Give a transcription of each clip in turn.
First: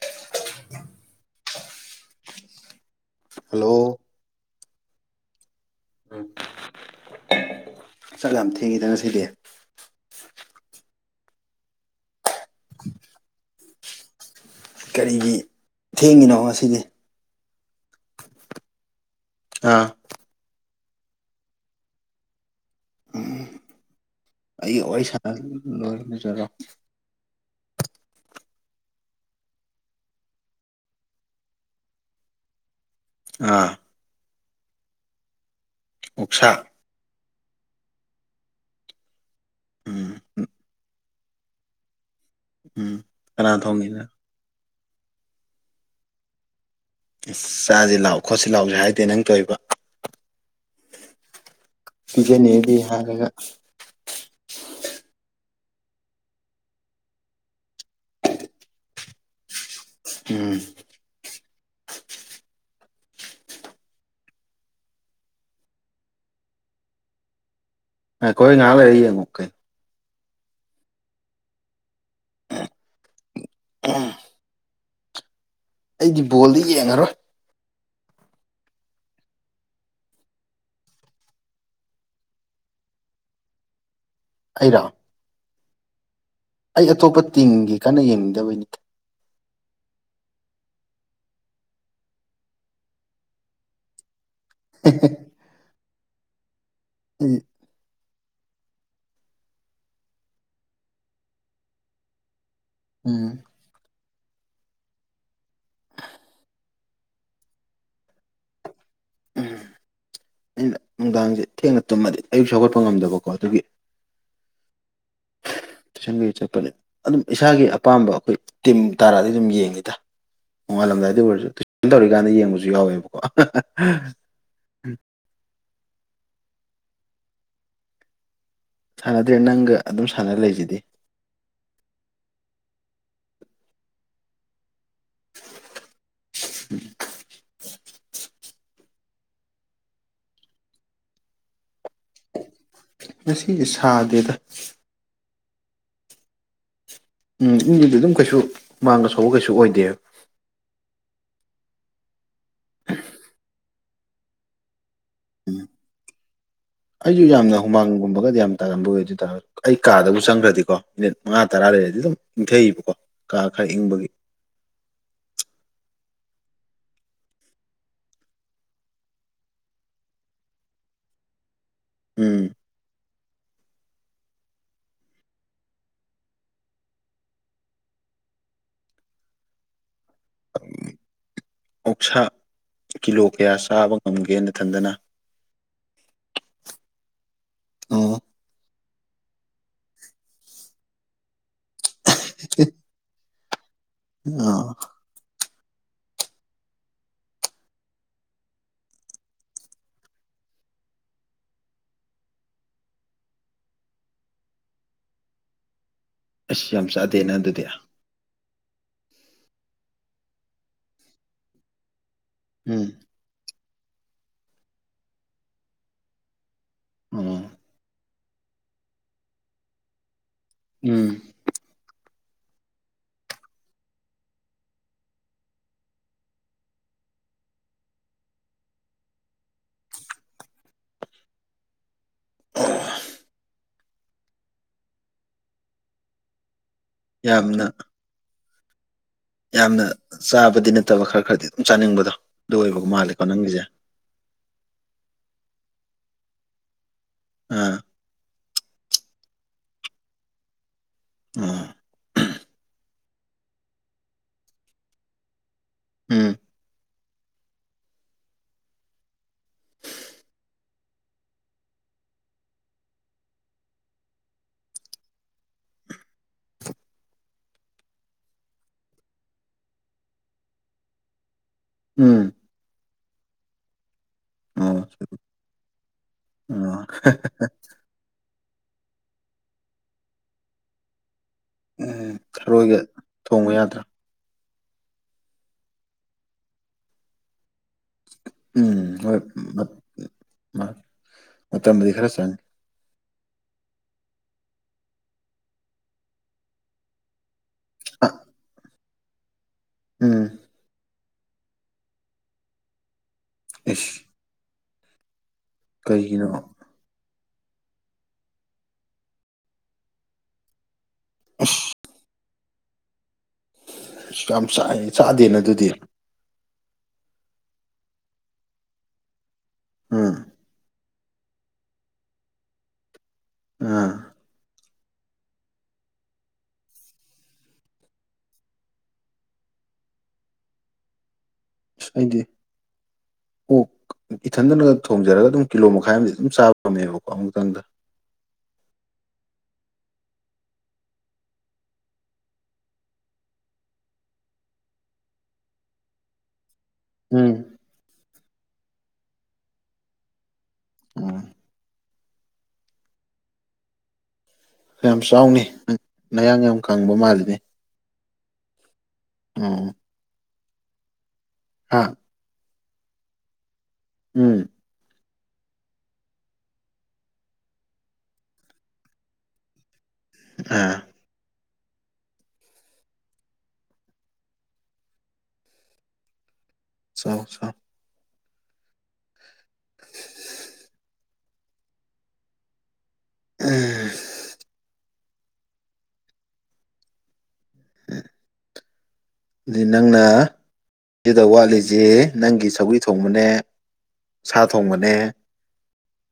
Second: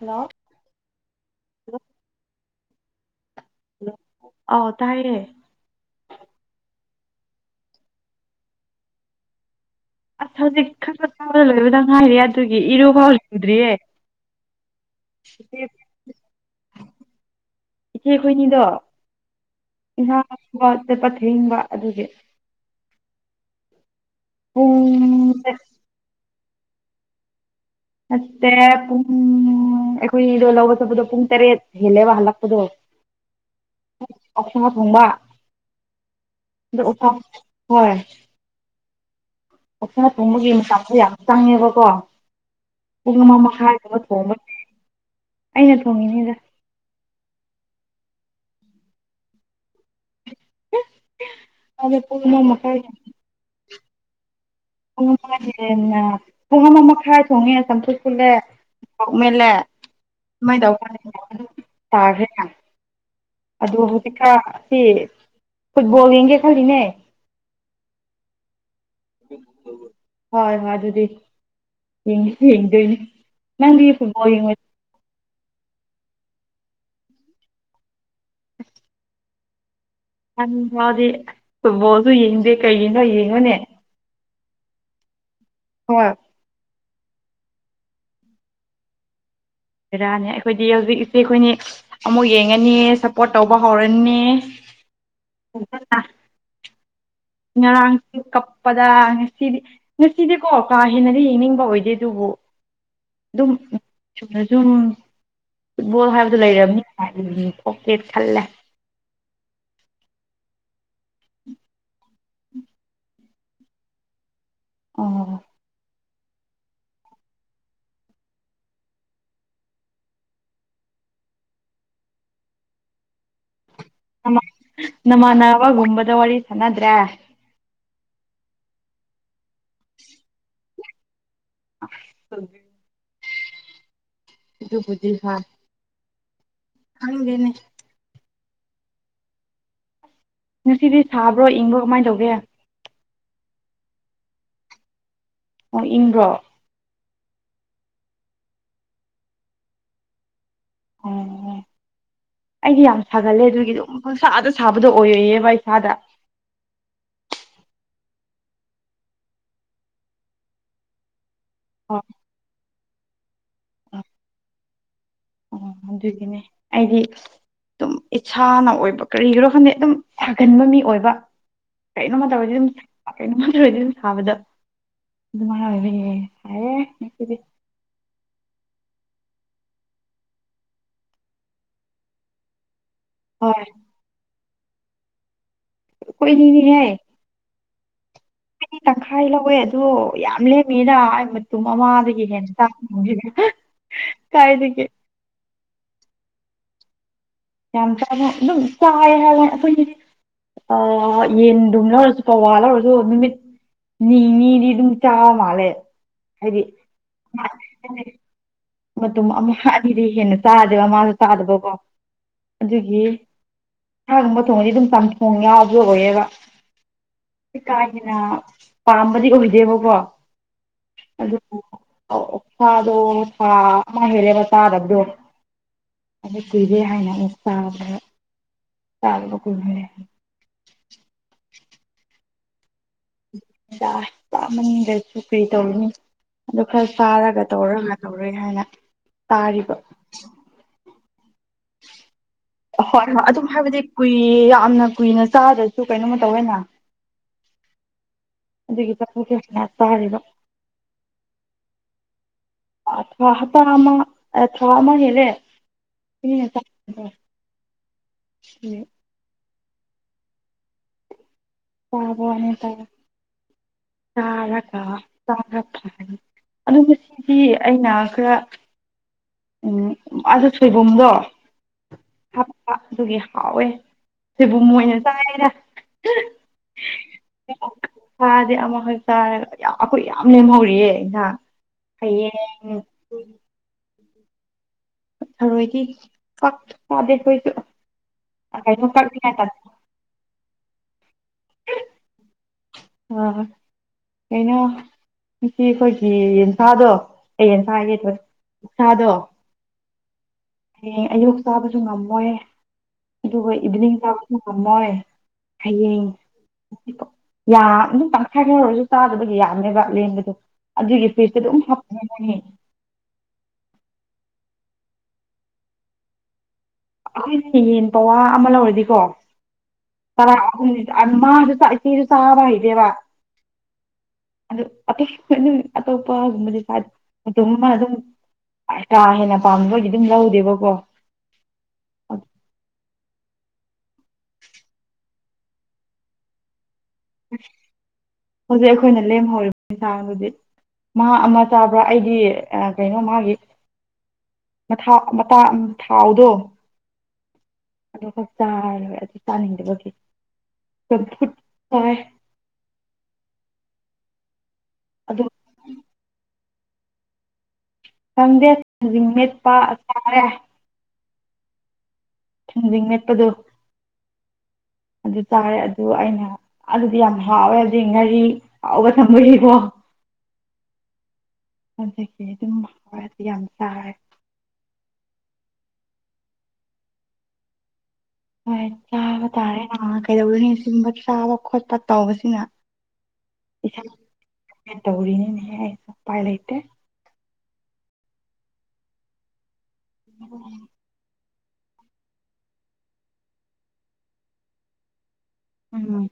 hello [inaudible] hello ꯑ ꯇꯥꯏꯌꯦ ꯎꯝ ꯆꯠ ꯌꯥꯝ ꯊꯦꯡꯉꯤꯗ ꯉꯁꯤꯗꯤ ꯑꯁ ꯍꯧꯖꯤꯛ ꯈꯔ ꯈ ꯆꯥꯕꯗ ꯂꯣꯏꯕꯗ ꯉꯥꯏꯔꯤꯦ ꯑꯗꯨꯒꯤ ꯏꯔꯨ ꯐꯥꯎ ꯂꯨꯗ꯭ꯔꯤꯌꯦ ꯀꯔꯤꯒꯤ ꯏꯆꯦ ꯊꯦꯡꯉꯤꯅꯣ ꯉꯁꯤꯗꯤ ꯏꯆꯦ ꯈꯣꯏꯅꯤꯗꯣ ꯑꯥ ꯉꯥ ꯗꯕ ꯆꯇꯄꯥ ꯊꯦꯡꯕ ꯑꯗꯨꯒꯤ ꯎꯝ ꯑꯩꯒ ꯋꯥꯔꯤ ꯁꯥꯟꯅ ꯄꯨꯡꯁꯦ ꯂꯣꯏꯔ ꯂꯨꯖꯔꯣ ꯅꯠꯇꯦ ꯄꯨꯡ ꯑꯩꯈꯣꯏꯅꯤꯗꯣ ꯂꯧꯕ ꯆꯠꯄꯗꯣ ꯄꯨꯡ ꯇꯔꯦꯠ ꯍꯦꯜꯂꯦꯕ ꯍꯜꯂꯛꯄꯗꯣ ꯑꯥ ꯀꯛ ꯁꯥ ꯊꯣꯡꯕ ꯑꯣꯛꯁꯥ [unintelligible] ꯍꯣꯏ ꯑꯣꯁꯥ ꯎꯝ ꯊꯣꯡꯕꯒꯤ ꯃꯇꯝꯗꯣ ꯌꯥ ꯆꯪꯉꯦꯕꯀꯣ ꯎꯝ ꯄꯨꯡ ꯑꯃ ꯀꯅꯥ ꯃꯈꯥꯏ ꯍꯨꯝꯕꯥ ꯊꯣꯡꯉꯤꯅꯣ ꯊꯣꯛꯣꯡꯑꯒ ꯑꯩꯅ ꯊꯣꯡꯉꯤꯅꯤꯗ ꯑꯁ ꯆꯥꯁꯦ ꯂꯥꯛ ꯈꯣꯠꯁꯤ ꯂꯥꯛꯎꯁꯦ ꯍꯥꯏꯗꯦ ꯅꯪ ꯇꯣꯏꯕ ꯑꯗꯣ ꯄꯨꯡ ꯑꯃ ꯄꯤꯖꯅꯤꯗꯤ ꯃꯈꯥꯏ ꯍꯥꯏꯔꯒꯥ ꯄꯨꯡ ꯑꯃ ꯍꯦꯟꯅ ꯄꯨꯡ ꯑꯃ ꯃꯈꯥꯏ ꯊꯣꯡꯉꯦ ꯆꯝꯐꯨꯠ ꯄꯨꯨꯜꯂꯦ ꯎꯝ ꯃꯂꯦꯥꯏꯗ ꯐ ꯇꯈꯦ [unintelligible] ꯑꯗꯣ ꯍꯧꯖꯤꯛꯀ ꯁꯤ ꯐꯨꯠꯕꯣꯜ ꯌꯦꯡꯒꯦ ꯈꯜꯂꯤꯅꯦ ꯉꯏꯈꯣꯍꯦ ꯉꯍꯥꯛ ꯂꯩꯔꯥ ꯌꯦꯟꯒꯣ ꯀꯔꯤꯅꯣ ꯍꯣꯏ ꯍꯣꯏ ꯑꯗꯨꯗꯤ ꯌꯦꯪꯁ ꯌꯦꯡꯗꯣꯏꯅꯦ ꯅꯪꯗꯤ ꯐꯨꯠꯕꯣꯜ ꯌꯦꯡꯉ ꯑꯩꯗꯤ ꯕꯣꯜꯗꯤ ꯌꯦꯡꯉꯔꯣꯏ [inaudible] ꯌꯥꯝ ꯃꯗꯤ ꯐꯨꯠꯕꯣꯜꯁꯨ ꯌꯦꯡꯗꯦ ꯀꯩꯒꯤꯅꯣ ꯌꯦꯡꯉꯨꯅꯦ ꯑꯩꯔꯥ ꯍꯣꯢ ꯑꯩ ꯑꯇꯣꯞꯄ ꯇꯤꯝꯒꯤ ꯀꯟꯅ ꯌꯦꯡꯅꯤꯡꯗꯕꯩꯅꯤ ꯕꯦꯔꯥꯅꯦ ꯑꯩꯈꯣꯏꯗꯤ ꯍꯧꯖꯤꯛꯁꯦ ꯑꯩꯈꯣꯏꯅꯤ ꯑꯃꯨꯛ ꯌꯦꯡꯉꯅꯤ ꯁꯞꯄꯣꯔꯠ ꯇꯧꯕ ꯍꯧꯔꯅꯤ [unintelligible] ꯑꯩ ꯉꯔꯥꯡꯁꯨ ꯀꯞꯄꯗ ꯉꯁꯤꯗꯤ ꯉꯁꯤꯗꯤꯀꯣ ꯀꯥ ꯍꯦꯟꯅꯗꯤ ꯌꯦꯡꯅꯤꯡꯕ ꯑꯣꯏꯗꯦ ꯑꯗꯨꯕꯨ ꯎꯝ ꯑꯗꯨꯝ ꯆꯨꯝꯅꯖꯨꯝ ꯐꯨꯠꯕꯣꯜ ꯍꯥꯏꯕꯗꯨ ꯂꯩꯔꯝꯅꯤ ꯀꯣꯛꯀꯦꯠ ꯈꯜꯂꯦ ꯎꯝ ꯑꯩꯅ ꯅꯨꯡꯗꯥꯡꯁꯦ ꯊꯦꯡꯅ ꯇꯨꯝꯃꯗꯤ ꯑꯌꯨꯛ ꯁꯨ ꯍꯧꯒꯠꯄ ꯉꯝꯗꯕꯀꯣ ꯑꯗꯨꯒꯤ ꯑꯣ ꯇꯨꯏꯁꯟꯀꯩ ꯆꯠꯄꯅꯦ ꯑꯗꯨꯝ ꯏꯁꯥꯒꯤ ꯑꯄꯥꯝꯕ ꯑꯩꯈꯣꯏ ꯇꯤꯝ ꯇꯥꯔꯥꯗꯤ ꯑꯗꯨꯝ ꯌꯦꯡꯉꯤꯗ ꯅꯣꯡꯉꯥꯜꯂꯝꯗꯥꯏꯗ ꯑꯣꯏꯔꯁꯨ ꯇꯨꯏꯁꯟ ꯇꯧꯔꯤꯀꯥꯟꯗ ꯌꯦꯡꯕꯁꯨ ꯌꯥꯎꯋꯦꯕꯀꯣ [unintelligible] ꯅꯃ ꯅꯃꯥꯟꯅꯕꯒꯨꯝꯕꯗ ꯋꯥꯔꯤ ꯁꯥꯅꯗ꯭ꯔꯦ ꯁꯥꯟꯅꯗ꯭ꯔꯦ ꯅꯪꯒ ꯑꯗꯨꯝ ꯁꯥꯟꯅ ꯂꯩꯁꯤꯗꯤ [inaudible] ꯑꯗꯨꯕꯨꯗꯤ ꯍꯥꯢ ꯈꯪꯗꯦꯅꯦ ꯉꯁꯤꯗꯤ ꯁꯥꯕ꯭ꯔꯣ ꯏꯪꯕ꯭ꯔꯣ ꯀꯃꯥꯏ ꯇꯧꯒꯦ ꯉꯁꯤ ꯁꯥꯗꯦꯗ ꯑꯣ ꯏꯪꯕ꯭ꯔꯣ ꯎꯝ ꯏꯒꯤꯗꯤ ꯑꯗꯨꯝ ꯀꯩꯁꯨ ꯃꯥꯡꯅ ꯁꯧ ꯀꯩꯁꯨ ꯑꯣꯏꯗꯦ ꯑꯣ ꯑꯩꯗꯤ ꯌꯥꯝ ꯁꯥꯒꯠꯂꯦ ꯑꯗꯨꯒꯤꯗꯨꯝ ꯄꯪꯁꯥ ꯁꯥꯕꯗꯣ ꯑꯣꯏꯌꯦꯌꯦꯕ ꯏꯁꯥꯗ ꯑꯩꯁꯨ ꯌꯥꯝꯅ ꯍꯨꯃꯥꯡꯒꯨꯝꯕꯒꯗꯤ ꯌꯥꯝ ꯇꯥꯒꯟꯕ ꯑꯣꯏꯗꯦꯗ ꯑꯩ ꯀꯥꯗꯕꯨ ꯆꯪꯈ꯭ꯔꯗꯤꯀꯣ ꯃꯤꯅꯤꯠ ꯃꯉꯥ ꯇꯔꯥ ꯂꯩꯔꯗꯤ ꯑꯣ ꯑꯗꯨꯝ ꯏꯪꯊꯩꯏꯕꯀꯣ ꯀꯥ ꯈꯔ ꯏꯪꯕꯒꯤ ꯑꯣ ꯑꯗꯨꯒꯤꯅꯦ ꯑꯩꯗꯤ ꯑꯗꯨꯝ ꯏꯁꯥꯅ ꯑꯣꯏꯕ ꯀꯔꯤꯒꯤꯔꯣ ꯈꯪꯗꯦ ꯑꯗꯨꯝ ꯁꯥꯒꯟꯕ ꯃꯤ ꯑꯣꯏꯕ ꯀꯩꯅꯣꯃ ꯎꯝ ꯇꯧꯋꯦ ꯑꯗꯨꯝ ꯀꯩꯅꯣꯝꯃ ꯇꯧꯋꯦꯗꯤ ꯊꯥꯕꯗ ꯑꯗꯨꯃꯥꯢ ꯍꯥꯢꯔꯨꯕꯩ ꯁꯥꯢꯌꯦ ꯉꯁꯤꯗꯤ ꯑꯣꯛꯁꯥ ꯀꯤꯂꯣ ꯍꯣꯏ ꯀꯌꯥ ꯆꯥꯕ ꯉꯝꯒꯦ ꯅꯊꯟꯗꯅ ꯑꯈꯣꯏ ꯑꯅꯤꯅꯤꯅꯦꯍꯦ ꯑꯣ ꯈꯣꯢꯅꯤ ꯇꯪꯈꯥꯏ ꯂꯧꯋꯦ ꯑꯗꯣ ꯌꯥꯝ ꯂꯦꯝꯃꯤꯗ ꯑꯩ ꯃꯇꯨꯝ ꯑꯃꯥ [unintelligible] ꯑ ꯌꯥꯝ ꯆꯥꯕ ꯑꯗꯨꯝ ꯆꯥꯎ ꯍꯥꯏꯌꯦ ꯑꯩꯈꯣꯏꯅꯤꯗꯤ ꯑꯥ ꯌꯦꯟꯗꯨꯝ ꯂꯧꯔꯁꯨ ꯄꯋꯥ ꯂꯧꯔꯁꯨ ꯅꯨꯃꯤꯠ ꯅꯤꯅꯤꯗꯤ ꯑꯗꯨꯝ ꯆꯥ ꯃꯥꯜꯂꯦ ꯍꯥꯏꯗꯤ ꯑꯁ ꯌꯥꯝ ꯆꯥꯗꯦꯅ ꯑꯗꯨꯗꯤ [unintelligible] ꯃꯇꯨꯝ ꯑꯃꯨꯛ ꯑꯅꯤꯗꯩ ꯍꯦꯟꯅ ꯆꯥꯗꯦꯕ ꯃꯥꯁꯨ ꯆꯥꯗꯕꯀꯣ ꯎꯝ ꯑꯗꯨꯒꯤ ꯁꯥꯒꯨꯝꯕ ꯊꯣꯡꯉꯗꯤ ꯑꯗꯨꯝ ꯆꯝꯊꯣꯡ ꯌꯥꯎꯕ ꯑꯣꯏꯌꯦꯕ ꯑꯣ ꯏꯀꯥꯏꯗꯦꯅ ꯄꯥꯝꯕꯗꯤ ꯑꯣꯏꯗꯦꯕꯀꯣ ꯎꯝ ꯑꯗꯨꯕꯨ ꯑꯣꯛꯁꯥꯗꯣ ꯊꯥ ꯑꯃ ꯍꯦꯜꯂꯦꯕ ꯆꯥꯗꯕꯗꯣ ꯑꯗꯨ ꯀꯨꯏꯔꯦ ꯍꯥꯏꯅ ꯑꯩꯅ ꯆꯥꯕꯅꯦꯕ ꯆꯥꯗꯕ ꯀꯨꯏꯔꯦ ꯍꯥꯏꯅ ꯆꯥꯏ ꯆꯥꯃꯟꯗꯁꯨ ꯀ꯭ꯔꯤ ꯇꯧꯔꯨꯅꯤ ꯑꯗꯣ ꯈꯔ ꯆꯥꯔꯒ ꯌꯥꯝꯅ ꯇꯧꯔꯒ ꯇꯧꯔꯦ ꯍꯥꯏꯅ ꯇꯥꯔꯤꯕ ꯌꯥꯝꯅ ꯆꯥꯕꯗꯤ ꯅꯠꯇꯕ ꯈꯔ ꯈꯔꯗꯤ ꯑꯗꯨꯝ ꯆꯥꯅꯤꯡꯕꯗꯣ ꯑꯗꯨ ꯑꯣꯏꯕꯒꯨꯝ ꯍꯣꯏ ꯃꯥꯜꯂꯦꯀꯣ ꯍꯣꯏ ꯑꯗꯨꯝ ꯅꯪꯒꯤꯖꯦ ꯍꯥꯏꯕꯗꯤ ꯀꯨꯏ ꯌꯥꯝꯅ ꯀꯨꯏꯅ ꯆꯥꯗ꯭ꯔꯁꯨ ꯀꯩꯅꯣꯝꯃ ꯇꯧꯋꯦꯅ ꯑꯥ ꯑꯗꯨꯒꯤ [unintelligible] ꯆꯥꯔꯤꯕ ꯑꯥ ꯑ ꯍꯥꯞꯇꯥ ꯑꯃ ꯊꯥ ꯑꯃ ꯍꯦꯜꯂꯦ ꯎꯝ [unintelligible] [unintelligible] ꯑꯗꯨꯕꯨ ꯁꯤꯗꯤ ꯑꯩꯅ ꯈꯔ ꯎꯝ ꯑꯗꯨ ꯁꯣꯏꯕꯨꯝꯗꯣ ꯎꯝ ꯍꯥꯞꯄ ꯑꯗꯨꯒꯤ ꯍꯥꯎꯋꯦ ꯁꯣꯏꯕꯨꯝ ꯑꯣ ꯑꯣꯏꯅ ꯆꯥꯏꯗ ꯑꯣ ꯊꯥꯗꯤ ꯑꯃꯈꯛ ꯆꯥꯔꯒ ꯌꯥꯝ ꯑꯩꯈꯣꯏ ꯌꯥꯝ ꯂꯦꯝꯍꯧꯔꯤꯌꯦ ꯏꯪꯖꯥꯡ ꯎꯝ ꯊꯔꯣꯏꯒ ꯊꯣꯡꯕ ꯌꯥꯗ꯭ꯔꯥ ꯊꯔꯣꯏꯗꯤ ꯄꯛ ꯆꯥꯗꯦ ꯑꯈꯣꯏꯁꯨ ꯎꯝ ꯍꯣꯏ [unintelligible] ꯃꯇꯝꯗꯤ ꯈꯔ ꯆꯪꯏ ꯑ ꯀꯩꯅꯣ ꯉꯁꯤ ꯑꯩꯈꯣꯏꯒꯤ ꯌꯦꯟꯁꯥꯗꯣ ꯑꯦ ꯌꯦꯟꯁꯥ ꯍꯥꯏꯒꯦ ꯑ ꯇꯧꯋꯦ ꯑꯣꯛꯁꯥ ꯗꯣ ꯎꯝ ꯍꯌꯦꯡ ꯑꯌꯨꯛ ꯆꯥꯕꯁꯨ ꯉꯝꯃꯣꯏ ꯑꯗꯨꯒ ꯏꯁ ꯏꯚꯤꯅꯤꯡ ꯆꯥꯕꯁꯨ ꯉꯝꯃꯣꯏ ꯍꯌꯦꯡ ꯀꯩꯒꯤꯅꯣ ꯌꯥ ꯑꯗꯨꯝ ꯇꯪꯈꯥꯏ ꯈꯔ ꯑꯣꯏꯔꯁꯨ ꯆꯥꯗꯕꯒꯤ ꯌꯥꯅꯦꯕ ꯂꯦꯝꯕꯗꯣ ꯑꯗꯨꯒꯤ ꯐꯤꯁꯇ ꯗꯨꯝ ꯍꯥꯞꯄꯅꯦ [unintelligible] ꯑꯁ ꯌꯥꯝ ꯆꯥꯏ ꯆꯥꯗꯦꯅ ꯑꯗꯨꯗꯤ ꯑꯈꯣꯏꯖꯦ ꯌꯦꯟ ꯄꯋꯥ ꯑꯃ ꯂꯧꯔꯗꯤꯀꯣ ꯎꯝ ꯇꯔꯥ [unintelligible] ꯏꯆꯦꯖꯌ ꯆꯥꯕ ꯍꯩꯇꯦꯕ ꯑꯥ ꯑꯗꯨ ꯑꯇꯩ [unintelligible] ꯑꯇꯣꯞꯄꯒꯨꯝꯕꯗꯤ ꯑꯗꯨꯝ ꯃꯥ ꯑꯗꯨꯝ ꯀꯥ ꯍꯦꯟꯅ ꯄꯥꯝꯗꯕꯒꯤ ꯑꯗꯨꯝ ꯂꯧꯗꯦꯕꯀꯣ ꯑꯁ ꯑꯩꯗꯤ ꯑꯣꯛ ꯏꯊꯟꯗꯅꯒ ꯊꯣꯡꯖꯔꯒ ꯑꯗꯨꯝ ꯀꯤꯂꯣ ꯃꯈꯥꯏ ꯑꯝꯗꯤ ꯑꯗꯨꯝ ꯆꯥꯕ ꯉꯝꯃꯦꯕꯀꯣ ꯑꯃꯨꯛꯇꯪꯗ ꯍꯧꯖꯤꯛ ꯑꯩꯈꯣꯏꯅ ꯂꯦꯝꯍꯧꯔꯤꯕ ꯌꯦꯟꯁꯥꯡ ꯗꯨꯗꯤ ꯃꯥ ꯑꯃ ꯆꯥꯕ꯭ꯔꯥ ꯑꯩꯗꯤ ꯑ ꯀꯩꯅꯣ ꯃꯥꯒꯤ ꯃꯊꯥ ꯃꯇꯥ ꯊꯥꯎꯗꯣ ꯎꯝ [unintelligible] ꯆꯥꯌꯦꯕꯥ ꯑꯗꯨ ꯆꯥꯅꯤꯡꯗꯕꯒꯤ ꯎꯝ ꯆꯝꯐꯨꯠ ꯆꯥꯏ ꯈꯥ ꯌꯥꯝ ꯑꯗꯨ ꯆꯥꯎꯅꯦ ꯅꯌꯥꯡ ꯌꯥꯝ ꯀꯪꯕ ꯃꯥꯜꯂꯤꯅꯦ ꯈꯪꯗꯦ ꯊꯪꯖꯤꯡ ꯃꯦꯠꯄ ꯎꯝ ꯆꯥꯔꯦ ꯍꯥ ꯊꯥꯡꯖꯤꯡ ꯃꯦꯠꯄꯗꯣ ꯎꯝ ꯑꯗꯨ ꯆꯥꯔꯦ ꯑꯗꯨ ꯑꯩꯅ ꯑꯗꯨꯗꯤ ꯌꯥꯝ ꯍꯥꯎꯋꯦ ꯑꯗꯨꯏ ꯉꯥꯔꯤ ꯍꯥꯎꯕ ꯊꯝꯕꯒꯤꯀꯣ ꯑ [unintelligible] ꯆꯥꯎ ꯆꯥꯎ ꯍꯣꯏ ꯆꯥꯕ ꯇꯥꯔꯦ ꯀꯩꯗꯧꯔꯨꯅꯤ ꯁꯤꯒꯨꯝꯕ ꯆꯥꯕ ꯈꯣꯠꯄ ꯇꯧꯕꯁꯤꯅ ꯏꯁꯥ ꯎꯝ [unintelligible] ꯇꯧꯔꯤꯅꯦꯅꯦꯍꯦ ꯎꯄꯥꯏ ꯂꯩꯇꯦ ꯗꯨꯗꯤ ꯅꯪꯅ ꯑꯗꯨꯗ ꯋꯥꯠꯂꯤꯁꯤ ꯅꯪꯒꯤ ꯁꯧꯔꯤ ꯊꯣꯡꯕꯅꯦ ꯁꯥ ꯊꯣꯡꯕꯅꯦ ꯎꯝ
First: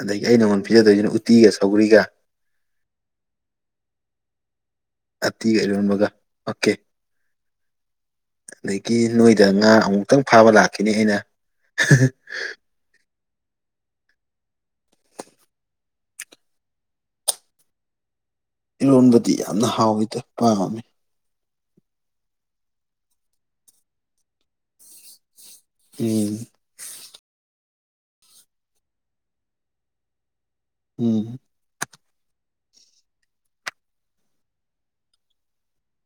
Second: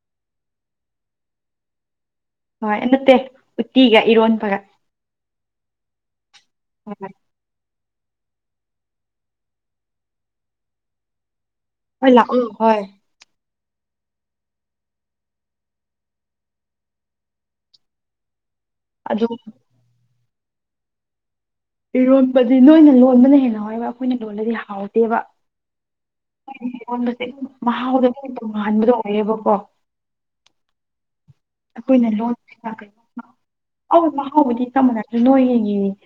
ꯑꯗꯒꯤ ꯑꯩꯅ ꯅꯪꯉꯣꯟꯗ ꯄꯤꯖꯗꯣꯏꯁꯤꯅ ꯎꯇꯤꯒ ꯁꯧꯒ꯭ꯔꯤꯒ ꯍꯣꯏ ꯅꯠꯇꯦ ꯎꯠꯇꯤꯒ ꯏꯔꯣꯟꯕꯒ ꯎꯇꯤꯒ ꯏꯔꯣꯝꯕꯒ ꯑꯣꯀꯦ ꯎꯝ ꯑꯗꯒꯤ ꯅꯣꯏꯗ ꯉꯥ ꯑꯃꯨꯛꯇꯪ ꯐꯥꯕ ꯂꯥꯛꯈꯤꯅꯤ ꯑꯩꯅ ꯍꯣꯏ ꯂꯥꯛꯑꯣ ꯍꯣꯏ ꯑꯗꯨ ꯏꯔꯣꯟꯕꯗꯤ ꯌꯥꯝꯅ ꯍꯥꯎꯋꯤꯗꯣ ꯄꯥꯝꯃꯤ ꯏꯔꯣꯟꯕꯗꯤ ꯅꯣꯏꯅ ꯂꯣꯟꯕꯅ ꯍꯦꯟꯅ ꯍꯥꯎꯋꯦꯕ ꯑꯩꯈꯣꯏꯅ ꯂꯣꯜꯂꯗꯤ ꯍꯥꯎꯇꯦꯕ ꯎꯝ [unintelligible] ꯏꯔꯣꯟꯕꯁꯦ ꯃꯍꯥꯎꯗ ꯇꯣꯡꯉꯥꯟꯕꯗꯣ ꯑꯣꯏꯌꯦꯕꯀꯣ ꯎꯝ ꯑꯩꯈꯣꯏꯅ ꯂꯣꯟꯕꯁꯤ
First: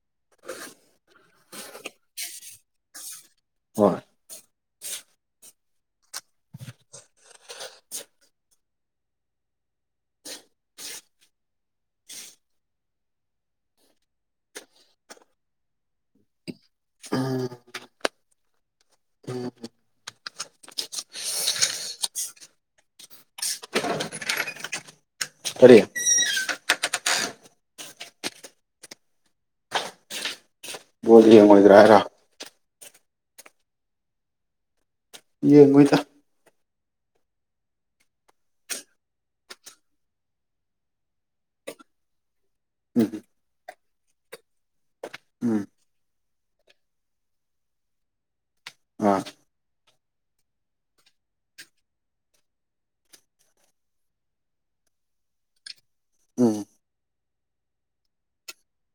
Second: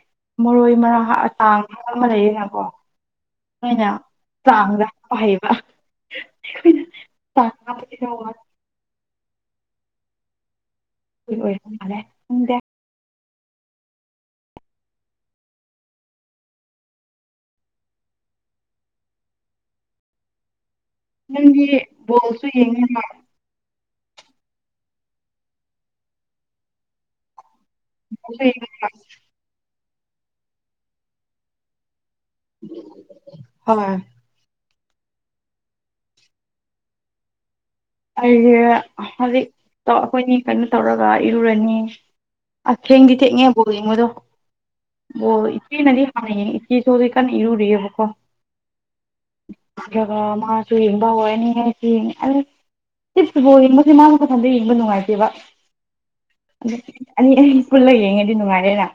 [unintelligible] ꯃꯔꯣꯏ ꯃꯔꯥꯡ [unintelligible] ꯂꯩꯌꯦꯅꯀꯣ ꯍꯣꯏ [unintelligible] ꯆꯥꯡꯗ ꯍꯥꯞꯕ ꯍꯩꯕ ꯑꯩꯈꯣꯏꯅ ꯆꯥꯡ ꯍꯥꯞꯄꯕꯁꯤ [unintelligible] [unintelligible] ꯎꯝ ꯎꯝ ꯅꯪꯗꯤ ꯕꯣꯜꯁꯨ ꯌꯦꯡꯉꯤ ꯅꯦ ꯀꯔꯤ [unintelligible] ꯕꯣꯜ ꯌꯦꯡꯉꯣꯏꯗ꯭ꯔꯥ ꯍꯥꯏꯔꯣ ꯍꯣꯏ ꯌꯦꯡꯉꯣꯏꯗ ꯑꯩꯁꯦ ꯍꯧꯖꯤꯛ ꯑꯩꯈꯣꯏꯅꯤ ꯀꯩꯅꯣ ꯇꯧꯔꯒ ꯏꯔꯨꯔꯅꯤ ꯑꯁ ꯎꯝ ꯊꯦꯡꯗꯤ ꯊꯦꯡꯉꯦ ꯕꯣꯜ ꯌꯦꯡꯕꯗꯣ ꯕꯣꯜ ꯎꯝ ꯏꯆꯦꯅꯗꯤ [unintelligible] ꯏꯆꯦꯁꯨ ꯍꯧꯖꯤꯛ ꯀꯟꯅ ꯏꯔꯨꯔꯤꯑꯕꯀꯣ ꯑꯥ ꯑꯗꯨꯒ ꯃꯥꯁꯨ ꯌꯦꯡꯕ ꯍꯧꯔꯅꯤ [unintelligible] ꯑꯁ [unintelligible] ꯌꯦꯡꯕꯁꯦ ꯃꯥ ꯃꯊꯟꯗ ꯌꯦꯡꯕ ꯅꯨꯡꯉꯥꯏꯇꯦꯕ ꯎꯝ ꯑꯗꯨ ꯑꯅꯤ ꯑꯅꯤ ꯄꯨꯜꯂꯒ ꯌꯦꯡꯉꯗꯤ ꯅꯨꯡꯉꯥꯏꯔꯦꯗ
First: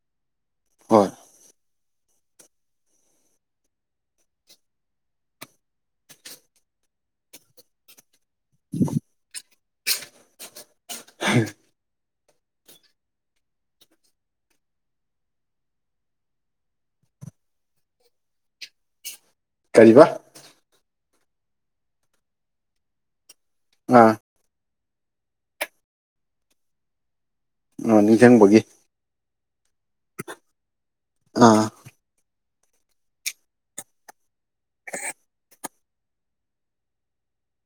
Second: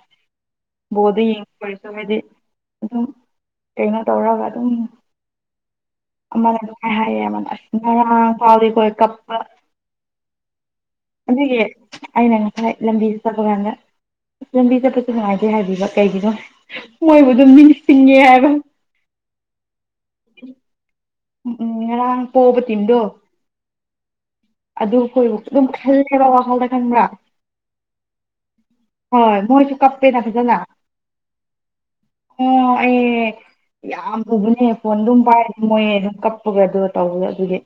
ꯍꯣꯏ ꯕꯣꯔꯗ [unintelligible] ꯍꯥꯏꯗꯤ ꯑꯗꯨꯝ ꯀꯩꯅꯣ ꯇꯧꯔꯒ ꯑꯗꯨꯝ ꯑꯃꯅ [unintelligible] ꯍꯥꯏꯌꯦꯕ ꯑꯁ ꯉꯔꯥꯡ [unintelligible] ꯀꯞꯄ ꯑꯗꯨꯒꯤ ꯑꯩꯅ ꯉꯁꯥꯏ ꯂꯝꯕꯤꯁꯦ ꯆꯠꯄ ꯀꯥꯟꯗ ꯂꯝꯕꯤ ꯆꯠꯄꯁꯨ ꯅꯨꯡꯉꯥꯏꯇꯦ ꯍꯥꯏꯕꯤꯕ ꯀꯩꯒꯤꯅꯣ ꯃꯣꯏꯕꯨ ꯑꯗꯨꯝ ꯅꯤꯡꯁꯤꯡꯉꯦ ꯍꯥꯏꯕ ꯀꯩꯕꯥ ꯎꯝ ꯉꯔꯥꯡ ꯄꯣꯕ ꯇꯤꯝꯗꯣ [unintelligible] ꯑꯗꯨ ꯑꯈꯣꯏ ꯑꯗꯨꯝ ꯈꯜꯂꯦꯕ ꯋꯥꯈꯜꯗ ꯈꯟꯕ꯭ꯔꯥ ꯑ ꯅꯤꯡꯖꯪꯕꯒꯤ ꯍꯣꯏ ꯃꯣꯏꯁꯨ ꯀꯞꯄꯦꯗ ꯐꯖꯅ ꯑ ꯑꯣ [unintelligible] ꯌꯥꯝ ꯄꯨꯕꯅꯦ ꯐꯣꯟ ꯑꯗꯨꯝ ꯄꯥꯏꯔꯗꯤ ꯃꯣꯏ ꯑꯗꯨꯝ ꯀꯞꯄꯒ ꯑꯗꯨꯒ ꯇꯧꯕꯅꯦ ꯑꯗꯨꯗꯤ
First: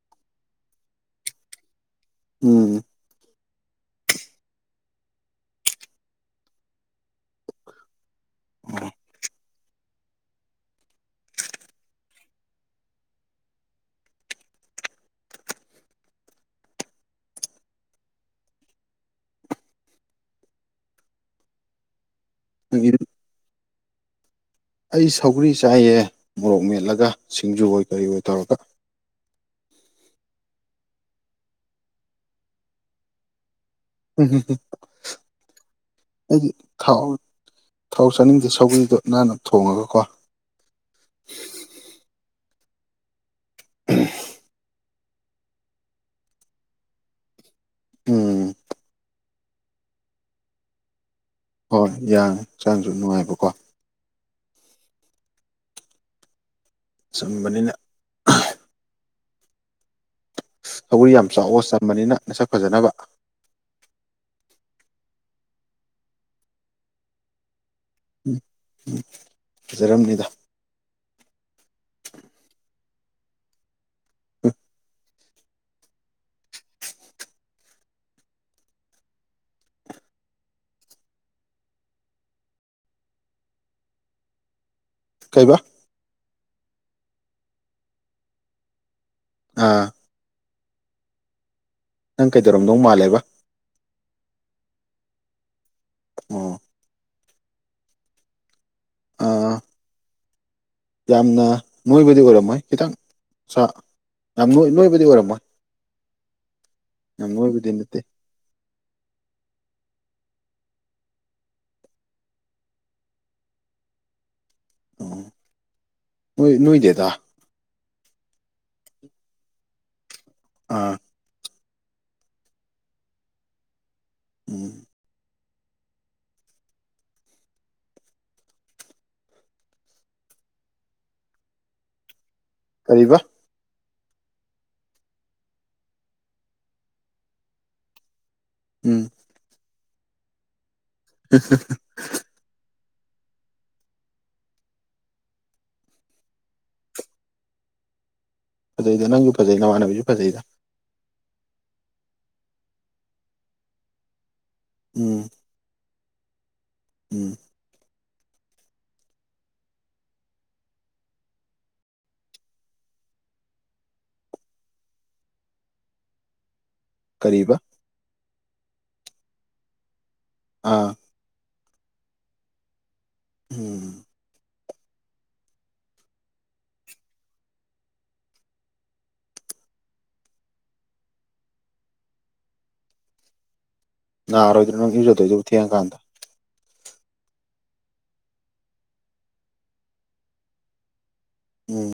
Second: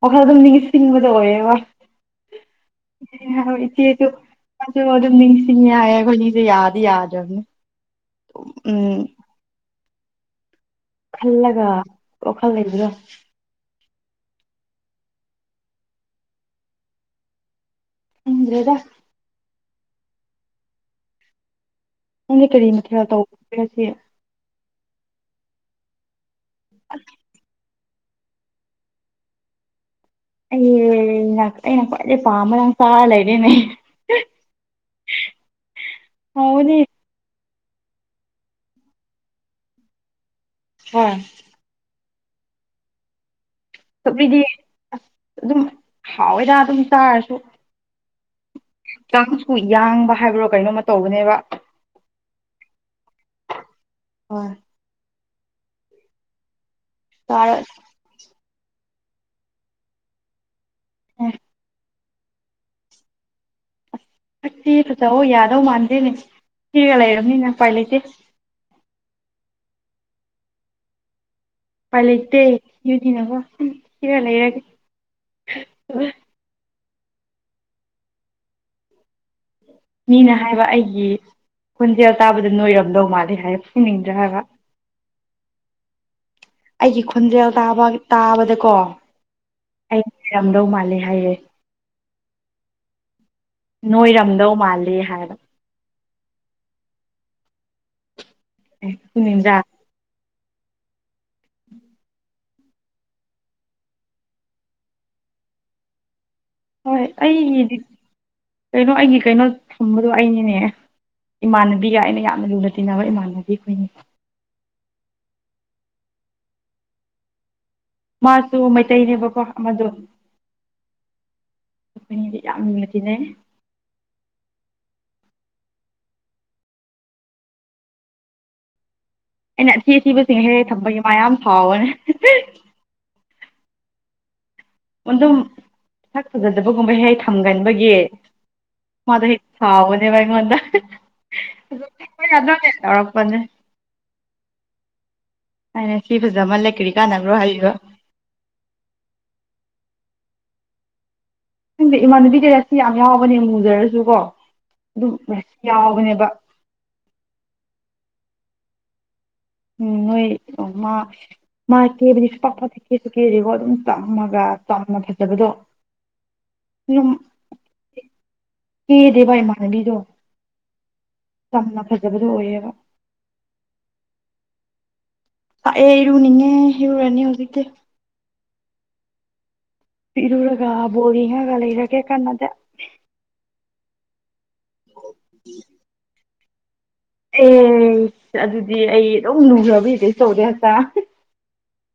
[unintelligible] ꯑꯗꯨꯝ ꯅꯤꯡꯁꯤꯡꯕꯗꯣ ꯑꯣꯏꯌꯦꯕ ꯎꯝ [unintelligible] [unintelligible] ꯌꯥꯗꯤ ꯌꯥꯗ꯭ꯔꯝꯅꯦ ꯑꯣ ꯎꯝ ꯈꯜꯂꯒ ꯋꯥꯈꯜ ꯂꯩꯕꯗꯣ ꯈꯪꯗ꯭ꯔꯦꯗ ꯅꯪꯗꯤ ꯀꯔꯤ ꯅꯪꯒꯤ ꯃꯊꯦꯜ ꯇꯧ [unintelligible] ꯑꯩ ꯁꯧꯒ꯭ꯔꯤ ꯆꯥꯏꯌꯦ ꯃꯣꯔꯣꯛ ꯃꯦꯠꯂꯒ ꯁꯤꯡꯖꯨ ꯑꯣꯏ ꯀꯔꯤ ꯑꯣꯏ ꯇꯧꯔꯒ ꯑꯩ ꯑꯩꯅ ꯈ꯭ꯋꯥꯏꯗꯩ ꯄꯥꯝꯕ ꯅꯪ ꯆꯥꯔ ꯂꯩꯔꯦꯅꯦ [unintelligible] ꯍꯥꯎꯕꯅꯤ ꯊꯥꯎ ꯊꯥꯎ ꯆꯥꯅꯤꯡꯗꯦ ꯁꯧꯒ꯭ꯔꯤꯗꯣ ꯅꯥꯟꯅ ꯊꯣꯡꯉꯒꯀꯣ ꯍꯥ ꯁꯧꯒ꯭ꯔꯤꯗꯤ ꯑꯗꯨꯝ ꯍꯥꯎꯋꯦꯗ ꯑꯗꯨꯝ ꯆꯥꯔꯁꯨ ꯎꯝ ꯍꯛꯆꯥꯡꯨꯁꯨ ꯌꯥꯡꯕ ꯍꯥꯏꯕ꯭ꯔꯣ ꯀꯩꯅꯣꯝꯃ ꯇꯧꯕꯅꯦꯕ ꯍꯣꯏ ꯌꯥꯡꯉꯦ ꯍꯛꯆꯥꯡꯁꯨ ꯅꯨꯡꯉꯥꯏꯕꯀꯣ ꯍꯣꯏ ꯆꯥꯔ ꯆꯝꯕꯅꯤꯅ ꯁꯧꯒ꯭ꯔꯤ ꯌꯥꯝ ꯆꯥꯎꯑꯣ ꯆꯝꯕꯅꯤꯅ ꯅꯁꯛ ꯐꯖꯅꯕ ꯁꯛꯁꯤ ꯐꯖꯧ ꯌꯥꯗꯧ ꯃꯥꯟꯗꯦꯅꯦ ꯊꯤꯔꯒ ꯂꯩꯔꯕꯅꯤꯅ ꯎꯄꯥꯏ ꯂꯩꯇꯦ [unintelligible] ꯐꯖꯔꯝꯅꯤꯗ ꯎ ꯄꯥꯏ ꯂꯩꯇꯦ [unintelligible] ꯊꯤꯔ ꯂꯩꯔꯒꯦ ꯃꯤꯅ ꯍꯥꯏꯕ ꯑꯩꯒꯤ ꯈꯣꯟꯖꯦꯜ ꯇꯥꯕꯗ ꯅꯣꯏꯔꯝꯗꯧ ꯃꯥꯜꯂꯦ ꯍꯥꯏꯕ ꯐꯨꯅꯤꯡꯗ꯭ꯔꯥ ꯍꯥꯏꯕ ꯀꯩꯕꯥ ꯑꯩꯒꯤ ꯈꯨꯟꯖꯦꯜ ꯇꯥꯕ ꯇꯥꯕꯗꯀꯣ ꯑꯥ ꯅꯣꯏꯔꯝꯗꯧ ꯃꯥꯜꯂꯦ ꯍꯥꯏꯌꯦ ꯅꯪ ꯀꯩꯗꯧꯔꯝꯗꯧ ꯃꯥꯜꯂꯦꯕ ꯅꯣꯏꯔꯝꯗꯧ ꯃꯥꯜꯂꯦ ꯍꯥꯏꯕ ꯎꯝ [inaudible] ꯑꯥ [unintelligible] ꯌꯥꯝꯅ ꯅꯣꯏꯕꯗꯤ ꯑꯣꯏꯔꯝꯃꯣꯏ ꯈꯤꯇꯪ ꯆꯥ ꯌꯥꯝ ꯅꯣꯏꯕꯗꯤ ꯑꯣꯏꯔꯝꯃꯣꯏ ꯍꯣꯏ ꯌꯥꯝ ꯅꯣꯏꯕꯗꯤ ꯑꯩꯒꯤꯗꯤ ꯅꯠꯇꯦ ꯀꯩꯅꯣ ꯑꯩꯒꯤ ꯀꯩꯅꯣ ꯊꯝꯕꯗꯣ ꯑꯩꯅꯤꯅꯦ ꯏꯃꯥꯟꯅꯕꯤꯒ ꯑꯩꯅ ꯌꯥꯝꯅ ꯂꯨꯅ ꯇꯤꯟꯅꯕ ꯏꯃꯥꯟꯅꯕꯤ ꯑꯩꯈꯣꯏꯅꯤ ꯑꯣ ꯅꯣꯏ ꯅꯣꯏꯗꯦꯗ ꯃꯥꯁꯨ ꯃꯩꯇꯩꯅꯦꯕꯀꯣ ꯑꯃꯗꯨ ꯑꯥ ꯇꯤꯟꯅꯕꯗꯤ ꯌꯥꯝ ꯂꯨꯅ ꯇꯤꯟꯅꯩ ꯎꯝ ꯑꯩꯅ ꯑꯊꯤ ꯑꯊꯤꯕꯁꯤꯡ ꯍꯦꯛ ꯍꯧꯛ ꯊꯝꯕꯒꯤ ꯃꯥ ꯌꯥꯝ ꯁꯥꯎꯕꯅꯦ ꯀꯔꯤꯕ ꯑꯗꯨꯝ ꯁꯥꯛ ꯐꯖꯗꯕꯒꯨꯝꯕ ꯍꯦꯛ ꯊꯝꯒꯟꯕꯒꯤ ꯎꯝ ꯃꯥꯗꯣ ꯍꯦꯛ ꯁꯥꯎꯕꯅꯦꯕꯥ ꯑꯩꯉꯣꯟꯗ ꯍ [unintelligible] ꯍꯣꯢꯅꯦ ꯑꯗꯨꯅꯦ ꯇꯧꯔꯛꯄꯅꯦ ꯑꯩꯅ ꯁꯤ ꯐꯖꯃꯜꯂꯦ ꯀ꯭ꯔꯤ ꯀꯥꯟꯅꯕ꯭ꯔꯣ ꯍꯥꯏꯔꯛꯢꯕ ꯐꯖꯩꯗ ꯅꯪꯁꯨ ꯐꯖꯩ ꯅꯃꯥꯟꯅꯕꯤꯁꯨ ꯐꯖꯩꯗ ꯈꯪꯗꯦ ꯏꯃꯥꯟꯅꯕꯤ ꯔꯁꯤ ꯌꯥꯝ ꯌꯥꯎꯕꯅꯦ ꯃꯨꯖꯔꯁꯨꯀꯣ ꯑꯗꯨꯝ ꯎꯝ ꯔꯁꯤ ꯌꯥꯎꯕꯅꯦꯕ ꯎꯝ ꯎꯝ ꯅꯣꯏ ꯑꯝ ꯃꯥ ꯃꯥ ꯀꯦꯕꯗꯤ ꯁꯨꯡꯄꯥꯛ ꯄꯥꯛ ꯀꯦꯁꯨ ꯀꯦꯗꯦꯀꯣ ꯑꯗꯨꯝ ꯆꯝꯃꯒ ꯆꯝꯅ ꯐꯖꯕꯗꯣ ꯌꯥꯝ ꯀꯔꯤꯕ ꯀꯦꯗꯦꯕꯥ ꯢꯃꯥꯟꯅꯕꯤꯗꯣ ꯑꯥ ꯆꯝꯅ ꯐꯖꯕꯗꯨ ꯑꯣꯏꯌꯦꯕ ꯎꯝ ꯁꯥꯢꯌꯦ ꯏꯔꯨꯅꯤꯡꯉꯤ ꯏꯔꯨꯔꯅꯤ ꯍꯧꯖꯤꯛꯇꯤ ꯢꯔꯨꯔꯒ ꯕꯣꯜ ꯌꯦꯡꯉꯥꯒ ꯂꯩꯔꯒꯦ ꯀꯥꯟꯅꯗꯦ ꯅꯥꯔꯣꯏꯗ꯭ꯔꯣ ꯅꯪ ꯏꯔꯨꯖꯗꯣꯏꯗꯨꯕꯨ ꯊꯦꯡꯉꯥ ꯀꯥꯟꯗ ꯑꯝ ꯑꯗꯨꯗꯤ ꯑꯩ ꯑꯗꯨꯝ ꯂꯨꯖꯕꯩ ꯀꯔꯤꯁꯨ ꯇꯧꯗꯦꯗ ꯍꯥꯛꯆꯥꯡ ꯎꯝ